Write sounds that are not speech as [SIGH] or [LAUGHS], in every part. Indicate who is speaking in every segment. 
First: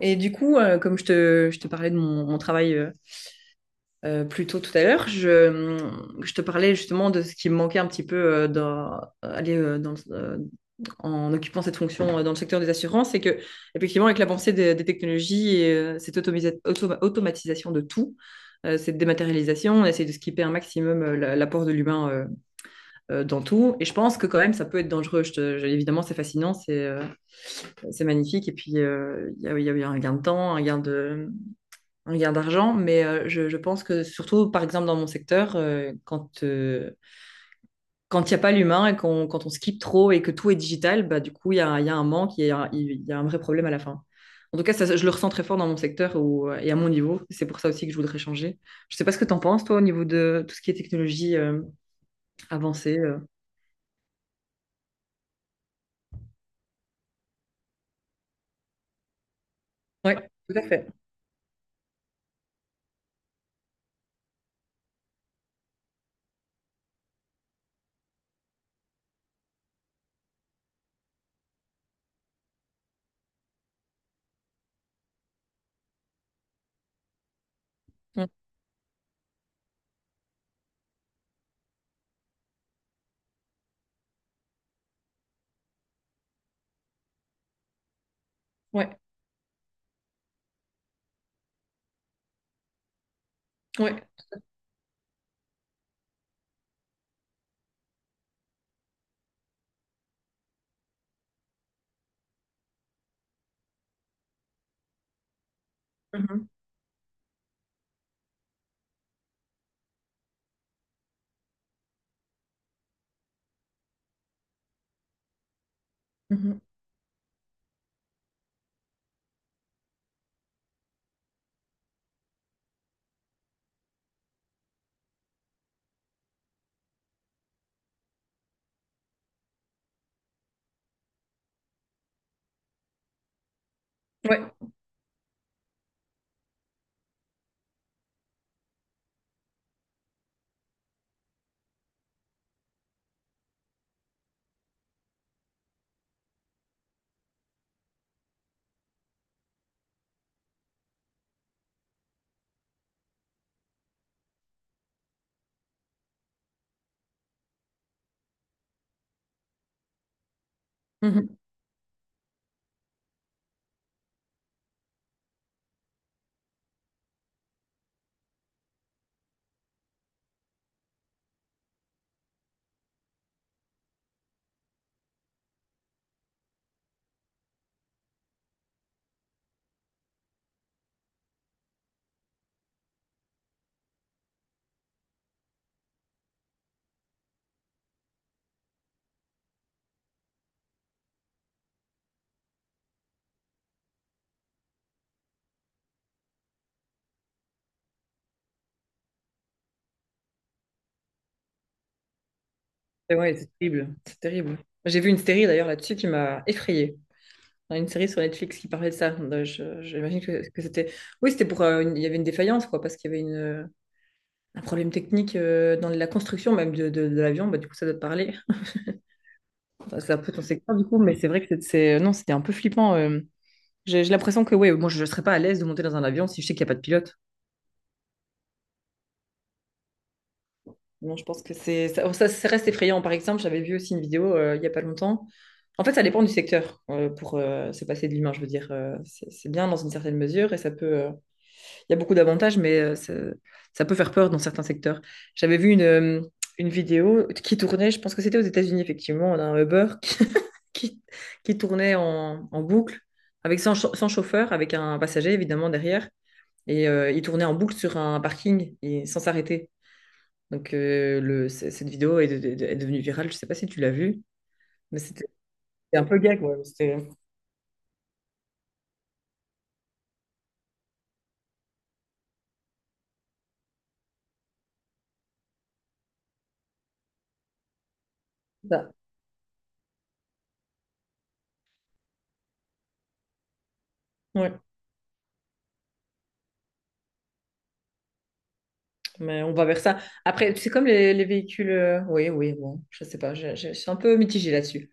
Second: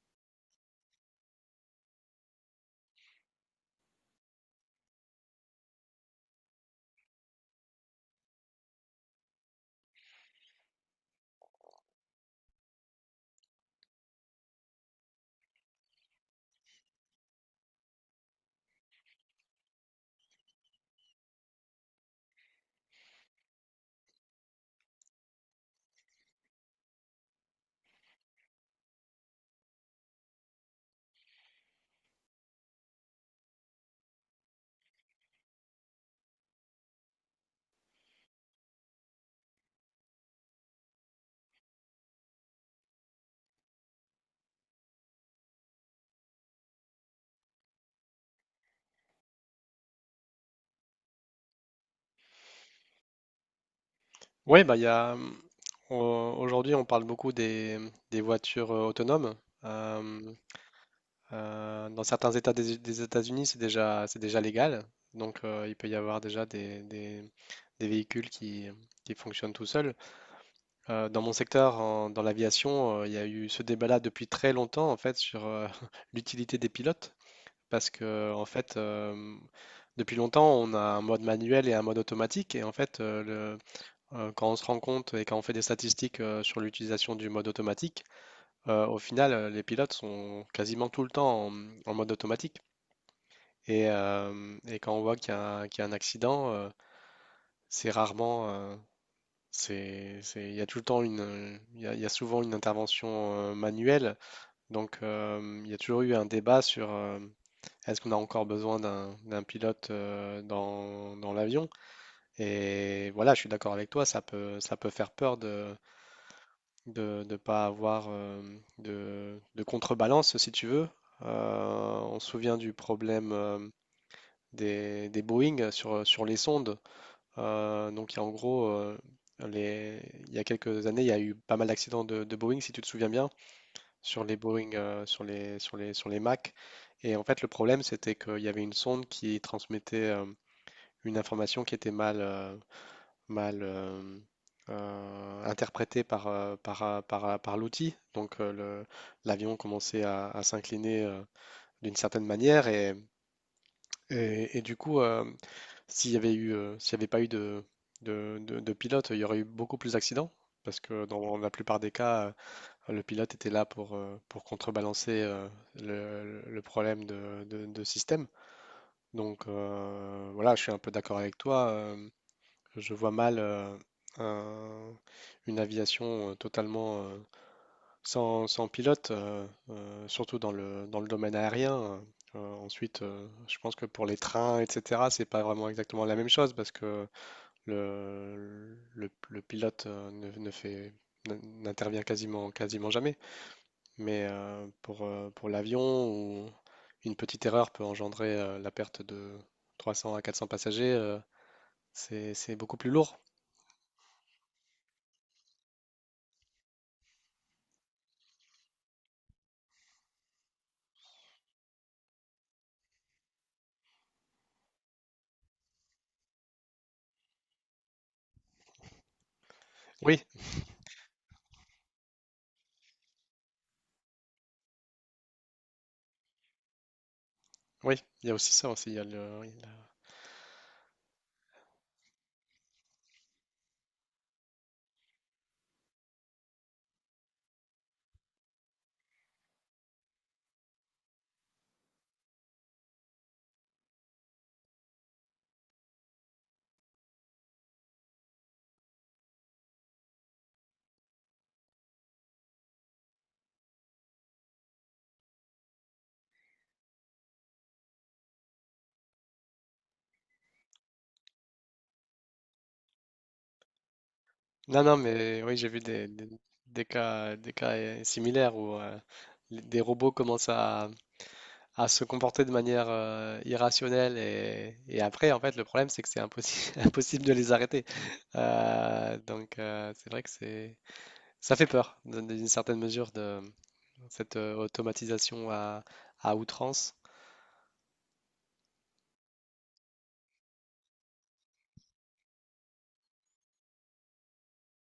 Speaker 1: Et du coup, comme je te parlais de mon travail plus tôt tout à l'heure, je te parlais justement de ce qui me manquait un petit peu dans, aller, dans en occupant cette fonction dans le secteur des assurances, c'est que effectivement, avec l'avancée des technologies et cette automatisation de tout, cette dématérialisation, on essaie de skipper un maximum l'apport de l'humain dans tout. Et je pense que quand même, ça peut être dangereux. Évidemment, c'est fascinant, c'est magnifique. Et puis, il y a eu un gain de temps, un gain d'argent, mais je pense que surtout, par exemple, dans mon secteur, quand il n'y a pas l'humain quand on skip trop et que tout est digital, bah, du coup, il y a un manque, il y a un vrai problème à la fin. En tout cas, ça, je le ressens très fort dans mon secteur ou et à mon niveau. C'est pour ça aussi que je voudrais changer. Je ne sais pas ce que tu en penses, toi, au niveau de tout ce qui est technologie avancée.
Speaker 2: Oui, bah, il y a, au- aujourd'hui, on parle beaucoup des voitures autonomes.
Speaker 1: Ouais,
Speaker 2: Euh,
Speaker 1: tout à fait.
Speaker 2: Dans certains États des États-Unis, c'est déjà légal. Donc, il peut y avoir déjà des véhicules qui fonctionnent tout seuls. Dans mon secteur, dans l'aviation, il y a eu ce débat-là depuis très longtemps, en fait, sur [LAUGHS] l'utilité des pilotes. Parce
Speaker 1: Mm.
Speaker 2: que, en fait, depuis longtemps, on a un mode manuel et un mode automatique. Et en fait, quand on se rend compte et quand on fait des statistiques sur l'utilisation du mode automatique, au
Speaker 1: Ouais,
Speaker 2: final, les pilotes sont quasiment tout le temps en mode automatique. Et,
Speaker 1: ouais.
Speaker 2: euh, et quand on voit qu'il y a un accident, c'est rarement, il y a tout le temps une, il y a souvent une intervention manuelle. Donc, il y a toujours eu un
Speaker 1: Mhm.
Speaker 2: débat sur est-ce qu'on a encore besoin d'un pilote dans l'avion? Et voilà, je suis d'accord avec toi, ça peut faire peur
Speaker 1: Mhm.
Speaker 2: de ne pas avoir de contrebalance, si tu veux. On se souvient du problème des Boeing sur les sondes. Donc, les, il y a quelques années, il y a eu pas mal d'accidents de Boeing, si tu te souviens bien, sur les
Speaker 1: Ouais.
Speaker 2: Boeing, sur les Mac. Et en fait, le problème, c'était qu'il y avait une sonde qui transmettait une information qui était mal, mal interprété par l'outil. Donc l'avion commençait à s'incliner d'une certaine manière et du coup, s'il y avait pas eu de pilote, il y aurait eu beaucoup plus d'accidents parce que
Speaker 1: Mhm.
Speaker 2: dans la plupart des cas, le pilote était là pour contrebalancer le problème de système. Donc voilà, je suis un peu d'accord avec toi. Je vois mal un- une aviation totalement sans pilote, surtout dans le domaine aérien, hein. Ensuite, je pense que pour les trains, etc., c'est pas vraiment exactement la même chose parce que le pilote ne, ne fait, n- n'intervient quasiment jamais. Mais pour l'avion, où une petite erreur peut engendrer la perte de 300 à 400 passagers, c'est beaucoup plus
Speaker 1: Et
Speaker 2: lourd.
Speaker 1: ouais, c'est terrible. C'est terrible. J'ai vu une série d'ailleurs là-dessus qui m'a effrayée. Dans une série sur Netflix qui parlait de ça. Donc, j'imagine que, c'était. Oui, c'était pour. Il y avait une défaillance, quoi, parce qu'il y avait un problème technique dans la construction même de l'avion. Bah, du coup, ça doit te parler. [LAUGHS] Enfin, c'est un
Speaker 2: Oui,
Speaker 1: peu ton secteur, du coup, mais c'est vrai que non, c'était un peu flippant. J'ai l'impression que, ouais, moi, je ne serais pas à l'aise de monter dans un avion si je sais qu'il n'y a pas de pilote.
Speaker 2: Oui, il y a aussi ça aussi. Il y a oui,
Speaker 1: Non, je pense que c'est. Ça reste effrayant. Par exemple, j'avais vu aussi une vidéo il n'y a pas longtemps. En fait, ça dépend du secteur pour se passer de l'humain, je veux dire. C'est bien dans une certaine mesure et ça peut. Il y a beaucoup d'avantages, mais ça peut faire peur dans certains secteurs. J'avais vu une vidéo qui tournait, je pense que c'était aux États-Unis, effectivement, d'un Uber [LAUGHS] qui, qui tournait en boucle, avec sans, cha- sans chauffeur, avec un passager, évidemment, derrière. Et il tournait en boucle sur un parking et sans s'arrêter. Donc, cette vidéo est devenue virale. Je ne sais pas si tu l'as vue,
Speaker 2: non, non,
Speaker 1: mais
Speaker 2: mais oui, j'ai vu
Speaker 1: c'était un peu gag, ouais. Mais c'était
Speaker 2: des cas similaires où des robots commencent à se comporter de manière irrationnelle et après, en fait, le problème, c'est que c'est impossible, [LAUGHS] impossible de les arrêter.
Speaker 1: ça.
Speaker 2: Donc, c'est vrai que c'est, ça fait peur, dans une certaine mesure, de cette
Speaker 1: Ouais.
Speaker 2: automatisation à outrance.
Speaker 1: Mais on va vers ça. Après, c'est comme les véhicules. Oui, oui, bon, je sais pas. Je suis un peu mitigée là-dessus.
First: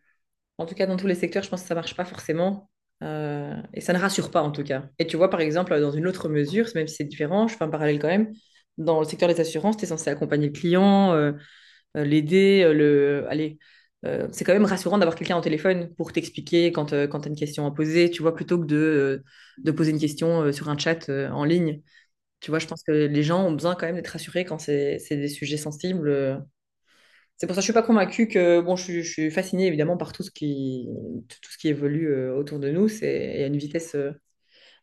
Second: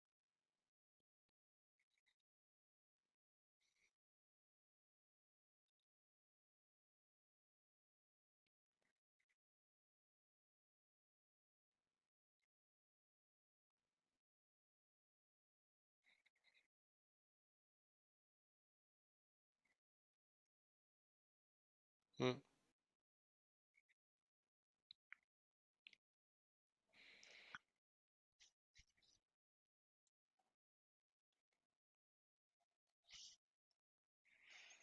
Speaker 1: En tout cas, dans tous les secteurs, je pense que ça marche pas forcément. Et ça ne rassure pas, en tout cas. Et tu vois, par exemple, dans une autre mesure, même si c'est différent, je fais un parallèle quand même. Dans le secteur des assurances, tu es censé accompagner le client, l'aider, le. Allez. C'est quand même rassurant d'avoir quelqu'un au téléphone pour t'expliquer quand tu as une question à poser, tu vois, plutôt que de poser une question sur un chat en ligne.
Speaker 2: Mm.
Speaker 1: Tu vois, je pense que les gens ont besoin quand même d'être rassurés quand c'est des sujets sensibles. C'est pour ça que je suis pas convaincue que, bon, je suis fascinée évidemment par tout ce qui évolue autour de nous. C'est à une vitesse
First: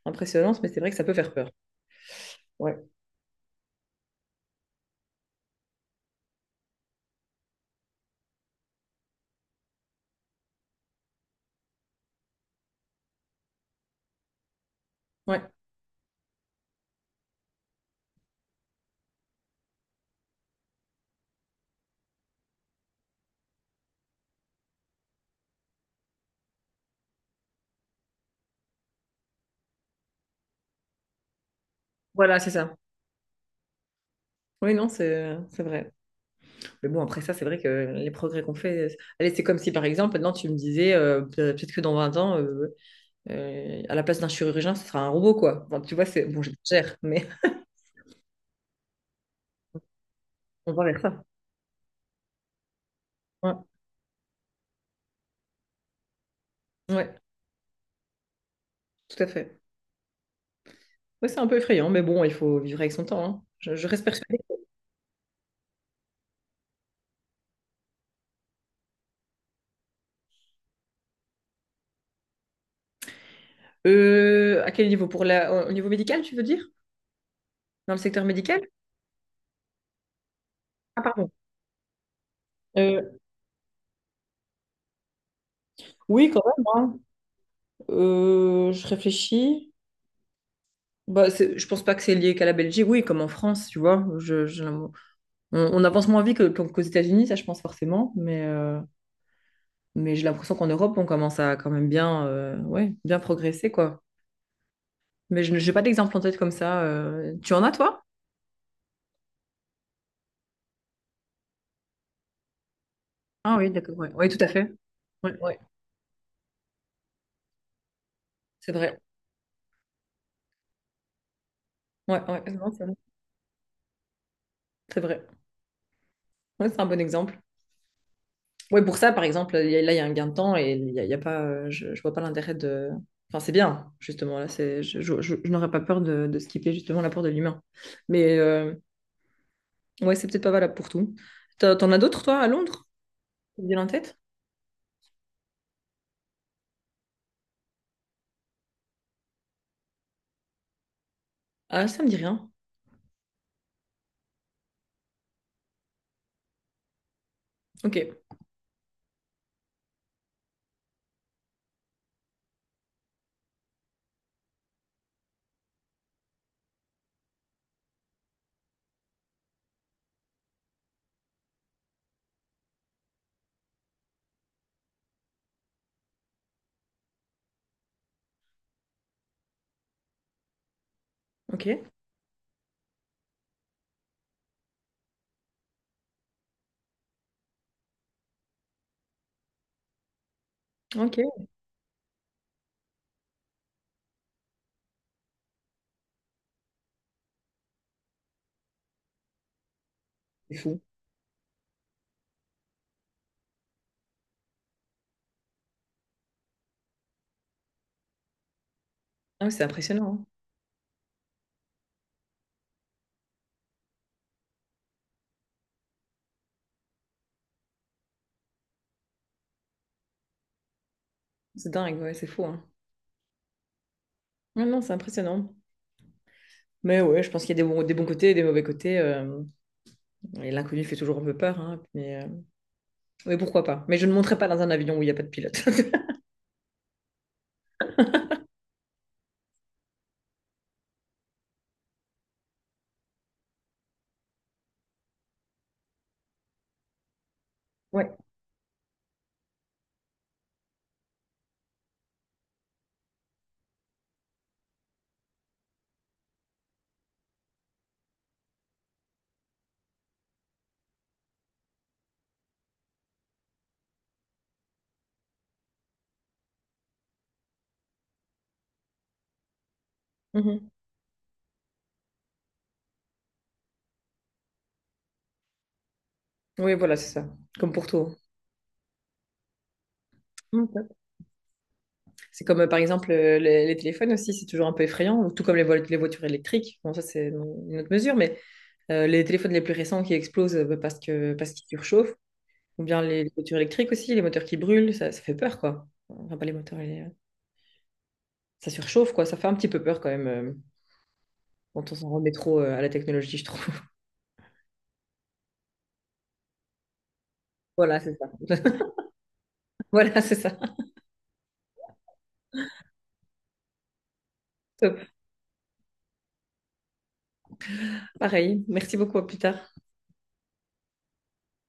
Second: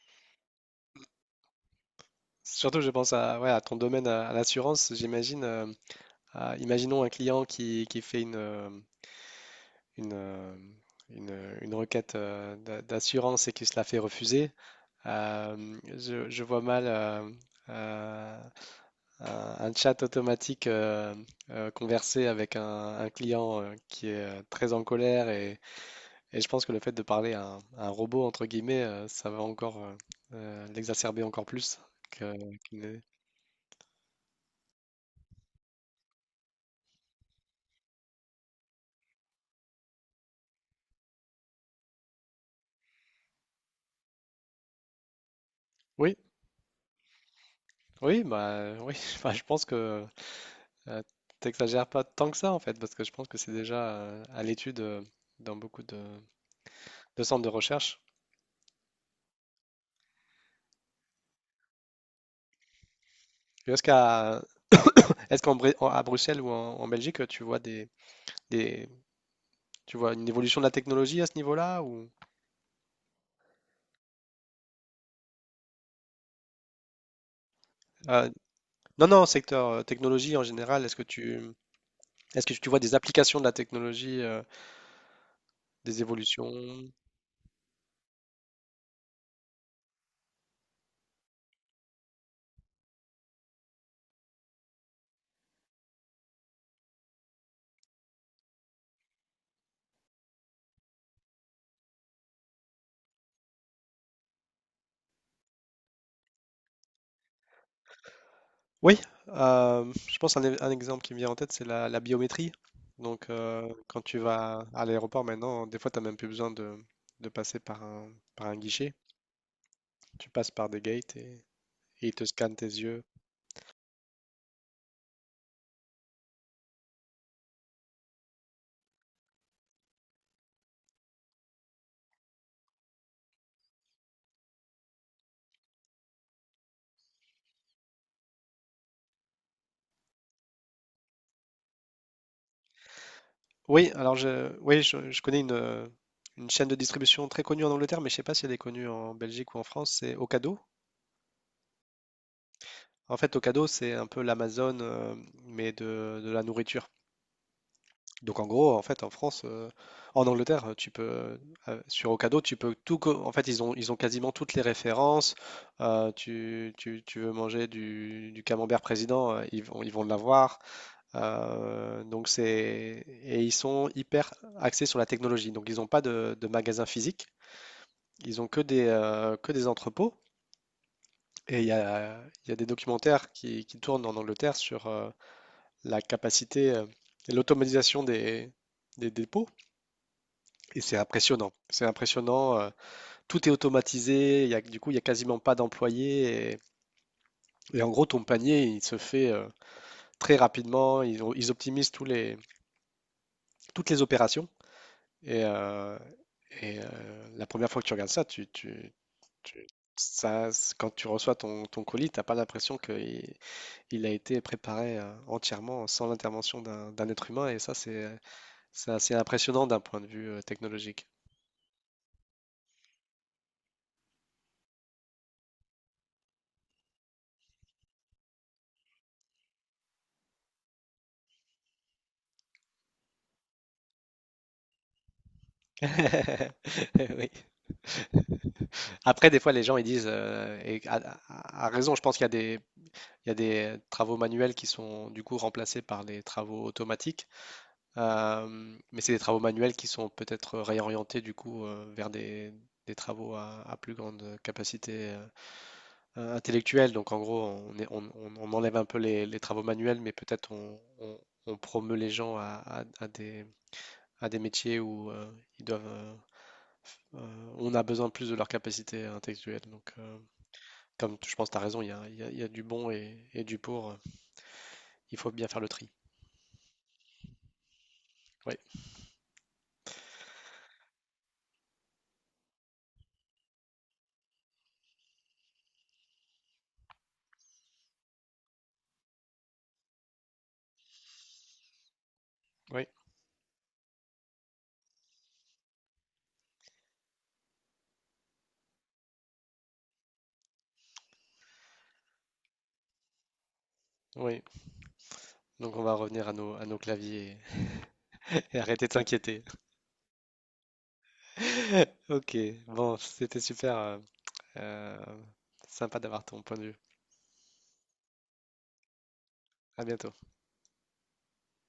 Speaker 1: impressionnante, mais c'est vrai que ça peut faire peur. Ouais.
Speaker 2: Surtout, je pense ouais, à ton domaine, à l'assurance, j'imagine. Ah, imaginons un client qui fait une, euh, une requête d'assurance et qui se la fait refuser.
Speaker 1: Ouais.
Speaker 2: Je vois mal euh, un chat automatique converser avec un client qui est très en colère et je pense que le fait de parler à un robot, entre guillemets, ça va encore l'exacerber encore plus que-
Speaker 1: Voilà, c'est ça.
Speaker 2: qu'il n'est-
Speaker 1: Oui, non, c'est vrai. Mais bon, après ça, c'est vrai que les progrès qu'on fait. Allez, c'est comme si par exemple, maintenant tu me disais, peut-être que dans 20 ans, à la place d'un chirurgien, ce sera un robot, quoi. Enfin, tu vois,
Speaker 2: Oui,
Speaker 1: c'est bon, j'exagère, mais
Speaker 2: oui, bah, oui, [LAUGHS] enfin, je pense que
Speaker 1: [LAUGHS] on va vers
Speaker 2: Euh,
Speaker 1: ça.
Speaker 2: t'exagères pas tant que ça en fait, parce que je pense que c'est
Speaker 1: Ouais,
Speaker 2: déjà à l'étude dans beaucoup
Speaker 1: ouais,
Speaker 2: de centres de recherche.
Speaker 1: tout à fait. Ouais, c'est un peu effrayant, mais bon, il faut vivre avec son temps. Hein.
Speaker 2: Et
Speaker 1: Je reste persuadée.
Speaker 2: Est-ce qu'en à Bruxelles ou en Belgique, tu vois des tu vois une évolution de la technologie à ce niveau-là ou
Speaker 1: À quel niveau? Pour la, au niveau médical, tu veux dire? Dans le secteur
Speaker 2: euh,
Speaker 1: médical?
Speaker 2: non, non, secteur technologie en général,
Speaker 1: Ah, pardon.
Speaker 2: est-ce que tu vois des
Speaker 1: Euh,
Speaker 2: applications de la technologie, des
Speaker 1: oui, quand même.
Speaker 2: évolutions?
Speaker 1: Hein. Je réfléchis. Bah, je pense pas que c'est lié qu'à la Belgique. Oui, comme en France, tu vois. On avance moins vite qu'aux États-Unis, ça, je pense forcément. Mais j'ai l'impression qu'en Europe, on commence à quand même bien, ouais, bien progresser, quoi. Mais je n'ai pas d'exemple en tête comme ça. Tu en as, toi?
Speaker 2: Oui, je pense un exemple qui me vient en tête, c'est la biométrie. Donc,
Speaker 1: Ah oui, d'accord.
Speaker 2: quand
Speaker 1: Ouais.
Speaker 2: tu
Speaker 1: Oui, tout à
Speaker 2: vas
Speaker 1: fait.
Speaker 2: à l'aéroport
Speaker 1: Oui, ouais.
Speaker 2: maintenant, des fois, tu n'as même plus besoin de passer par un
Speaker 1: C'est
Speaker 2: guichet.
Speaker 1: vrai.
Speaker 2: Tu passes par des gates et ils
Speaker 1: Ouais,
Speaker 2: te
Speaker 1: ouais,
Speaker 2: scannent tes
Speaker 1: non,
Speaker 2: yeux.
Speaker 1: c'est vrai. Ouais, c'est un bon exemple. Ouais, pour ça, par exemple, là, il y a un gain de temps et il y a pas, je vois pas l'intérêt de. Enfin, c'est bien, justement. Là, c'est, je n'aurais pas peur de skipper justement l'apport de l'humain. Mais ouais, c'est peut-être pas valable pour tout. T'en as d'autres, toi, à Londres? Qui te viennent en
Speaker 2: Oui, alors
Speaker 1: tête?
Speaker 2: oui, je connais une chaîne de distribution très connue en Angleterre, mais je ne sais pas si elle est connue en Belgique ou en France, c'est Ocado.
Speaker 1: Ah, ça me dit rien.
Speaker 2: En fait, Ocado, c'est un peu l'Amazon, mais de la nourriture.
Speaker 1: Ok,
Speaker 2: Donc en gros, en fait, en Angleterre, tu peux sur Ocado, tu peux tout. Co- En fait, ils ont quasiment toutes les références. Tu veux manger du camembert président, ils vont l'avoir. Donc c'est Et ils sont hyper axés sur la technologie. Donc ils n'ont pas de magasin physique. Ils ont que des entrepôts. Et
Speaker 1: ok,
Speaker 2: il y a des documentaires qui tournent en Angleterre sur la capacité, et l'automatisation des dépôts. Et c'est
Speaker 1: ok.
Speaker 2: impressionnant. C'est impressionnant. Tout est automatisé. Du coup, il n'y a quasiment pas d'employés. Et en gros, ton panier, il se fait très
Speaker 1: C'est fou.
Speaker 2: rapidement. Ils optimisent toutes les opérations. Et, euh, la première fois que tu regardes ça,
Speaker 1: Ah, ouais, c'est
Speaker 2: tu-
Speaker 1: impressionnant. Hein.
Speaker 2: quand tu reçois ton colis, t'as pas l'impression qu'il il a été préparé entièrement sans l'intervention d'un être humain. Et ça, c'est assez impressionnant d'un point de vue technologique.
Speaker 1: C'est dingue, ouais, c'est fou. Hein. Ouais, non, c'est impressionnant. Mais ouais, je pense qu'il y a des bons côtés et des mauvais côtés. Et l'inconnu fait toujours un peu peur. Hein, mais, oui, pourquoi pas. Mais je ne monterai pas dans un avion où il n'y a pas de pilote. [LAUGHS]
Speaker 2: [LAUGHS] Oui. Après, des fois, les gens ils disent, et à raison, je pense qu'il y a il y a des travaux manuels qui sont du coup remplacés par des travaux automatiques.
Speaker 1: Ouais.
Speaker 2: Euh, mais c'est des travaux manuels qui sont peut-être réorientés du coup vers des travaux à plus grande capacité intellectuelle. Donc en gros, on, est- on enlève un peu les travaux manuels, mais peut-être on promeut les gens à des métiers où ils doivent, euh, on a besoin plus de leur capacité intellectuelle. Donc,
Speaker 1: Mhm.
Speaker 2: Je pense que tu as raison. Il y a du bon et du pour. Il faut bien faire le tri.
Speaker 1: Oui, voilà, c'est ça. Comme pour tout.
Speaker 2: Oui,
Speaker 1: Ok. C'est comme, par exemple, les téléphones aussi, c'est toujours un peu effrayant, tout comme les voitures électriques. Bon, ça, c'est dans une autre mesure, mais les téléphones les plus récents qui explosent parce que, parce qu'ils surchauffent, ou
Speaker 2: oui,
Speaker 1: bien les voitures électriques aussi, les moteurs qui brûlent, ça fait peur, quoi. Enfin, pas les moteurs, ça surchauffe, quoi. Ça fait un petit peu peur quand même, quand on s'en remet trop à la technologie, je trouve. [LAUGHS]
Speaker 2: oui. Donc on va revenir à nos claviers,
Speaker 1: Voilà, c'est ça.
Speaker 2: [LAUGHS] et arrêter de
Speaker 1: [LAUGHS]
Speaker 2: s'inquiéter.
Speaker 1: Voilà, c'est ça.
Speaker 2: [LAUGHS] Ok, bon, c'était super.
Speaker 1: Top.
Speaker 2: Euh, Sympa d'avoir ton point de vue.
Speaker 1: Pareil. Merci beaucoup, à plus tard.
Speaker 2: À bientôt.